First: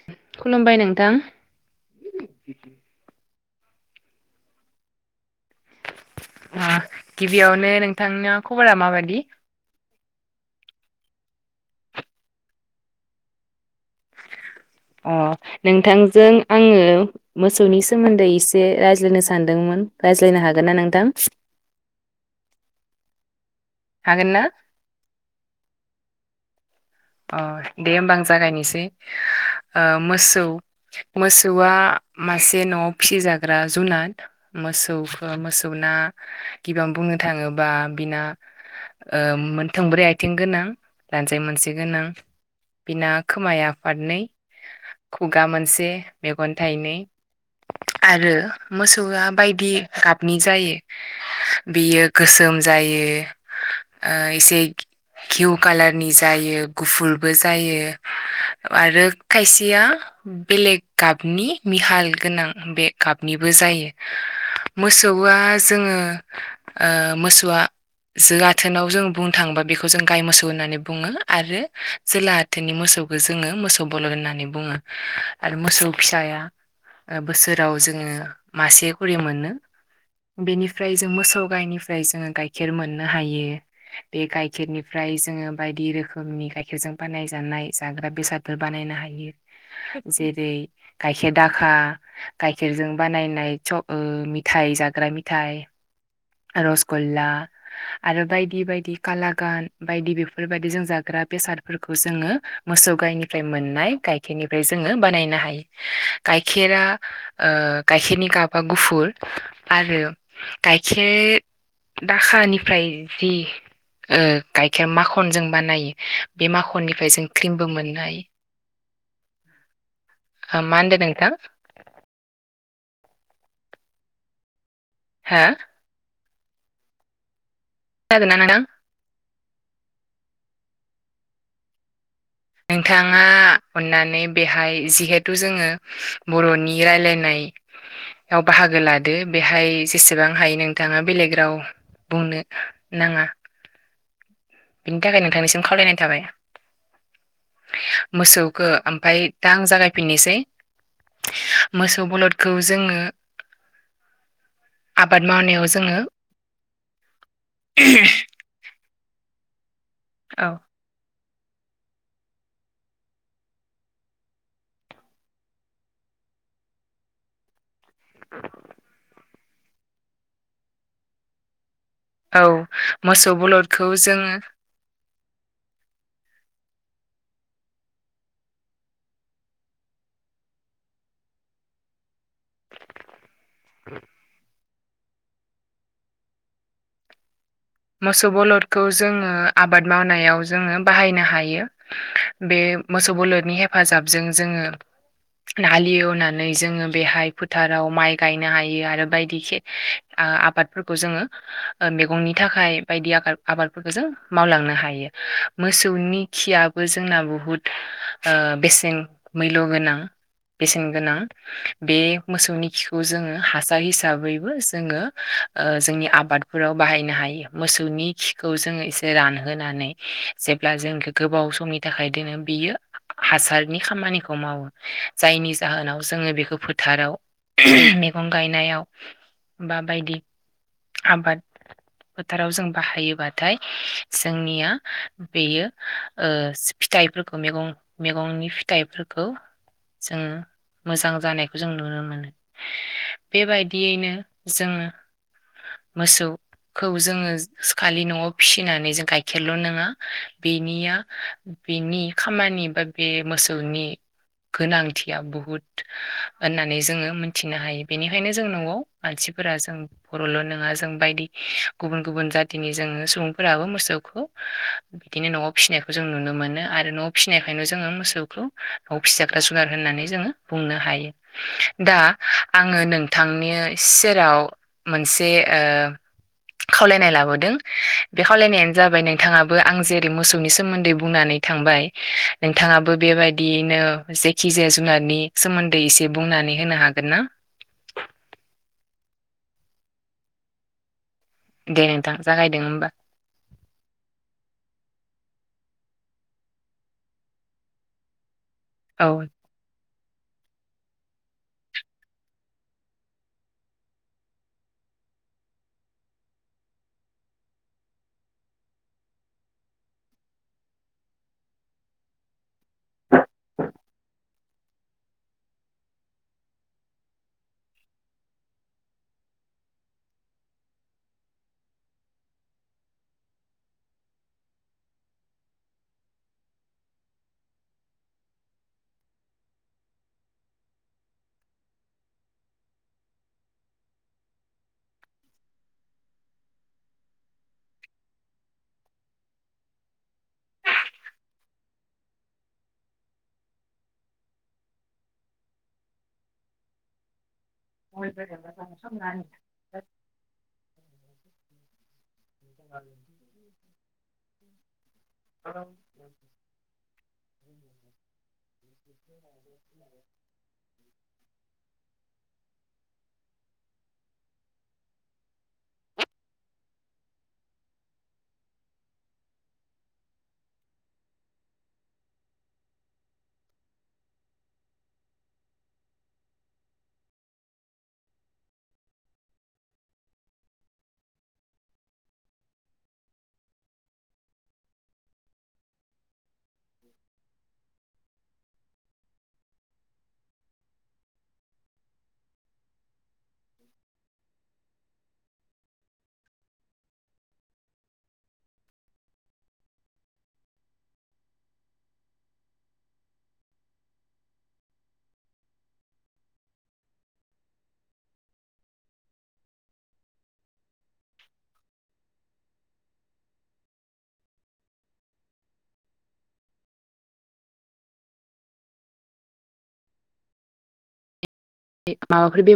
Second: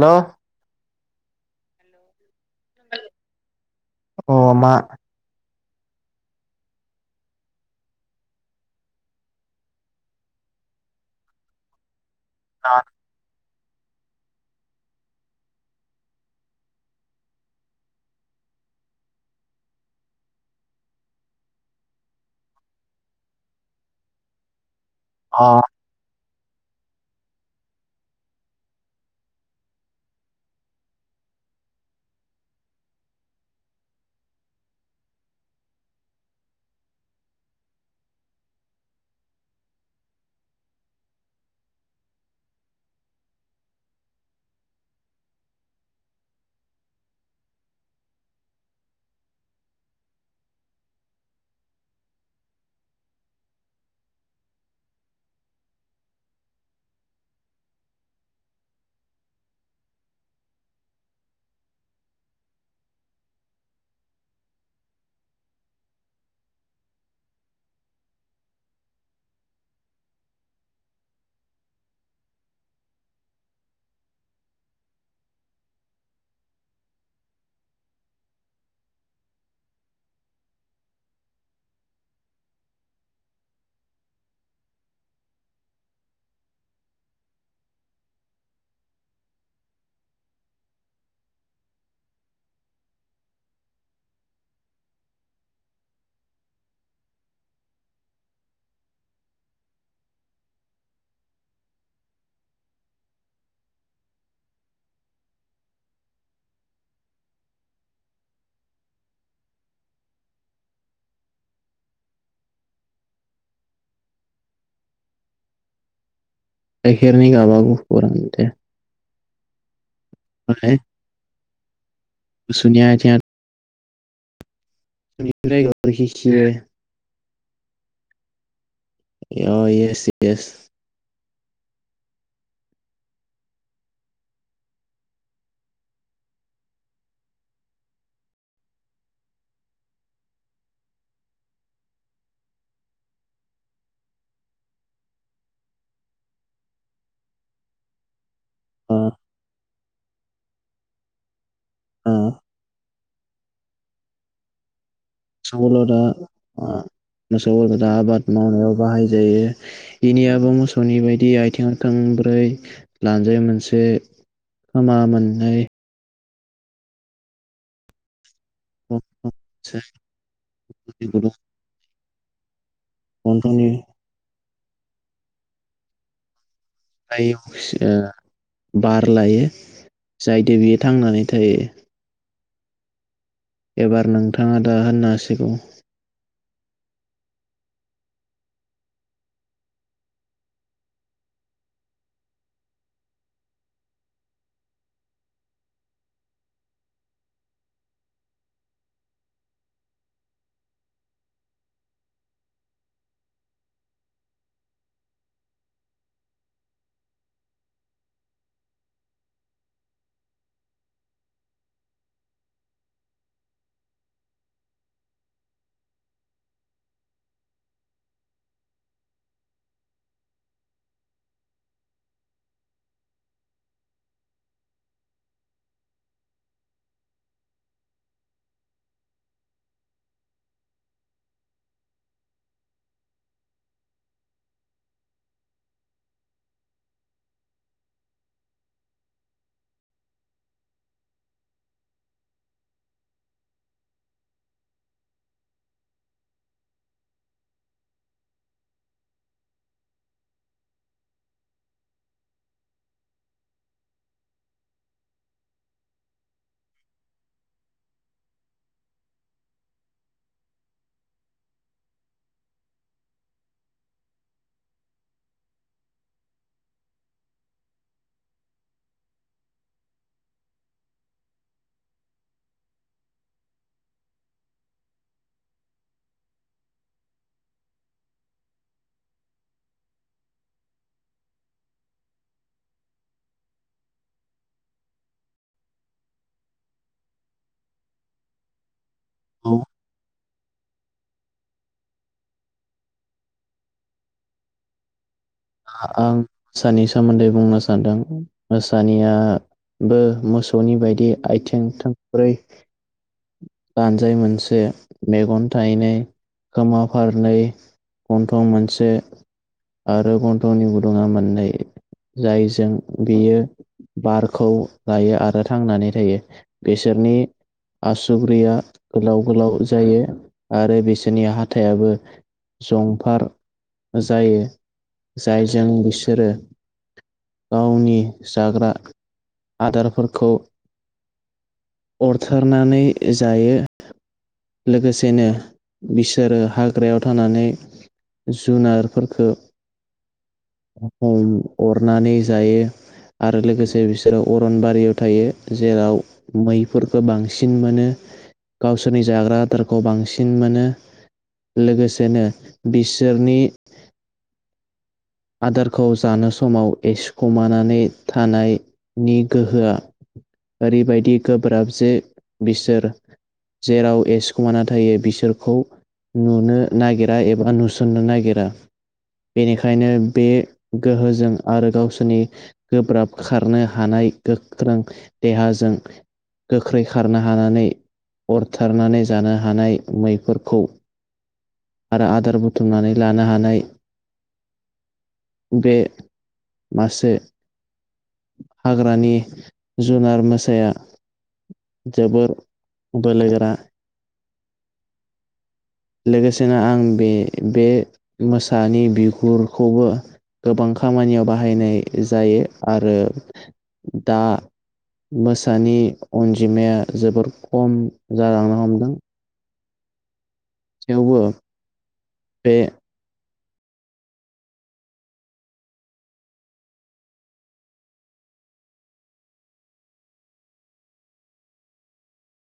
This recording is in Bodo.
हेल'। खुलुमबाय नोंथां। अ मा अ गिबियावनो नोंथांना खबरा माबायदि? द अ नोंथांजों आङो। मोसौनि सोमोन्दै एसे रायज्लायनो सानदोंमोन रायज्लायनो हागोन ना नोंथां? हागोना। अ। अ दे होमबा आं जागायनोसै ओ मोसौ मोसौआ मासे न'आव फिसिजाग्रा जुनाद। मोसौखौ मोसौ ना गिबिआवनो बुंनो थाङोबा बिना ओ मोन थोंब्रै आइथिं गोनां लानजाय मोनसे गोनां बिना खोमाया फारनै। खुगा मोनसे मेगन थाइनै। आरो मोसौआ बायदि गाबनि जायो। बेयो गोसोम जायो। इसे किउ कालारनि जायो। गुफुरबो जायो आरो खायसेया। बेलेग गाबनि मिहाल गोनां बे गाबनिबो जायो। मोसौआ जोङो मोसौआ। जो आथोनाव जों बुंनो थाङोबा बेखौ जों गाय मोसौ होननानै बुङो आरो। जोला आाथोनि मोसौखौ जोङो मोसौ बल' होननानै बुङो आरो मोसौ फिसाया। बोसोराव जोङो मासे खरि मोनो। बेनिफ्राय जों मोसौ गाइनिफ्राय जोङो गाइखेर मोननो हायो। बे गायखेरनिफ्राय जोङो बायदि रोखोमनि गा गाइखेरजों बानाय जानाय जाग्रा बेसादफोर बानायनो हायो जेरै। गायखेर दाखा। गाइखेरजों बानायनाय स मिथायाइ जाग्रा मिथाइ। रस गल्ला। आरो बायदि बायदि काला गान बायदि बेफोरबायायदि जों जाग्रा बेसाद। फोरखौ जोङो मोसौ गायनिफ्राय मोननाय गाइखेरनिफ्राय जोङो बानायनो हायो। गायखेरा गायखेरनि गाबा गुफुर आरो। गाइखेर दाखानिफ्राय जि। गाइखेर माखनजों बानायो। बे माखननिफ्राय जों खेरने का आवाज क्रिमबो मोननो हायो। पूराते है मा मोनदों नोंथां। मोसौनि आथिंङा। [inaudible] खोनादोंना नोंथां। अ एस एस। नोंथाङा अननानै बेहाय जिहेथु जोङो। बरनि रायलायनाय। व बाहागो लादो बेहाय जेसेबां हायो नोंथाङा बेलेग राव। बुंनो नाङा। बिनि थाखाय नोंथांनिसिम खावलायनाय थाबाय। मोसौखौ ओमफ्राय दा आं जागायफिननोसै। मोसौ बलदखौ जोङो। आबाद मावनायाव जोङो मोसौदा मोसौदा आबाद मावनायाव बाहाय जायो। बिनि औ आबुं। बि बायदि आथिं थोंब्रै लानजाय मोनसे खोमा मोननै। औ। [inaudible] औ मोसौ बलदखौ जोङो। ओ बार लायो जाहाथे बियो थांनानै थायो एबार नोंथाङा दा होननो हासिगौ मोसौ बलदखौ जोङो आबाद मावनायाव जोङो बाहायनो हायो बे मोसौ बोलोदनि हेफाजाबजों जोङो हालेवनानै जोङो बेहाय फोथाराव माइ गायनो हायो आरो बायदि खे आबादफोरखौ जोङो मैगंनि थाखाय बायदि आ आबादफोरखौ जों मावलांनो हायो मोसौनि खियाबो जोंना बुहुत बेसेन मैल' गोनां बेसेनगोनां बे मोसौनि खिखौ जोङो हासार हिसाबैबो जोङो जोंनि आबादफोराव बाहायनो हायो मोसौनि खिखौ जोङो एसे रानहोनानै जेब्ला जों गोबाव सम नि थाखाय दोनो बियो हासारनि खामानिखौ मावो जायनि जाहोनाव जोङो बेखौ फोथाराव मैगं गायनायाव बा बायदि आबाद फोथाराव जों बाहायोबाथाय जोंनिया बेयो ओ फिथाइफोरखौ मैगं मैगंनि फिथाइफोरखौ जोङो मोजां जानायखौ जों नुनो मोनो बेबायदियैनो जोङो मोसौ खौ जोङो खालि न'आव फिसिनानै जों गाइखेरल' नङा बेनिया बेनि खामानि बा बे मोसौनि गोनांथिया बुहुद होननानै जोङो मोनथिनो हायो बेनिखायनो जों न'आव मानसिफोरा जों बर'ल' नङा जों बायदि गुबुन गुबुन जातिनि जोङो सुबुंफोराबो मोसौखौ बिदिनो न'आव फिसिनायखौ जों नुनो मोनो आरो न'आव फिसिनायखायनो जोङो मोसौखौ न'आव फिजाग्रा जुगार होननानै जोङो बुंनो हायो दा आङो नोंथांनि सेराव मोनसे ओ खावलायनाय लाबोदों बे खावलायनायानो जाबाय नोंथाङाबो आं जेरै मोसौनि सोमोन्दै बुंनानै थांबाय नोंथाङाबो बेबायदियैनो जेखि जाया जुनारनि सोमोन्दै एसे बुंनानै होनो हागोन ना औ दे नोंथां जागायदो होमबा आं मोसानि सोमोन्दै बुंनो सानदों औ मोसानिया बो मोसौनि बायदि आथिं थोंब्रै लानजाय मोनसे मेगन थाइनै खोमा फारनै गन्थं मोनसे आरो गन्थंनि गुदुङा मोननै जायजों बेयो बारखौ लायो आरो थांनानै थायो बिसोरनि आसुगुरैया गोलाव गोलाव जायो आरो बिसोरनि हाथायाबो जंफार जायो जायजों बिसोरो गावनि जाग्रा आदारफोरखौ अरथारनानै जायो लोगोसेनो बिसोरो हाग्रायाव थानानै जुनारफोरखौ [unintelligible] अरनानै जायो आरो लोगोसे बिसोरो अरनबारियाव थायो जेराव मैफोरखौ बांसिन सिन मोनो गावसोरनि जाग्रा आदारखौ बांसिन [unintelligible] मोनो लोगोसेनो बिसोरनि आदारखौ जानो समाव एसिखमानानै थानायनि गोहोआ ओरैबायदि गोब्राब जे बिसोर जेराव एसखुमाना थायो बिसोरखौ नुनो नागिरा एबा नुसननो नागिरा बेनिखायनो बे गोहोजों आरो गावसोरनि गोब्राब खारनो हानाय गोख्रों देहाजों गोख्रै खारनो हानानै अरथारनानै जानो हानाय मैफोरखौ आरो आदार बुथुमनानै लानो हानाय बे मासे हाग्रानि जुनार मोसाया जोबोर बोलोग्रा लोगोसेनो आं बे बे मोसानि बिगुरखौबो गोबां खामानियाव बाहायनाय जायो आरो दा मोसानि अनजिमाया जोबोर खम जालांनो हमदों थेवबो बे माबाफोर बे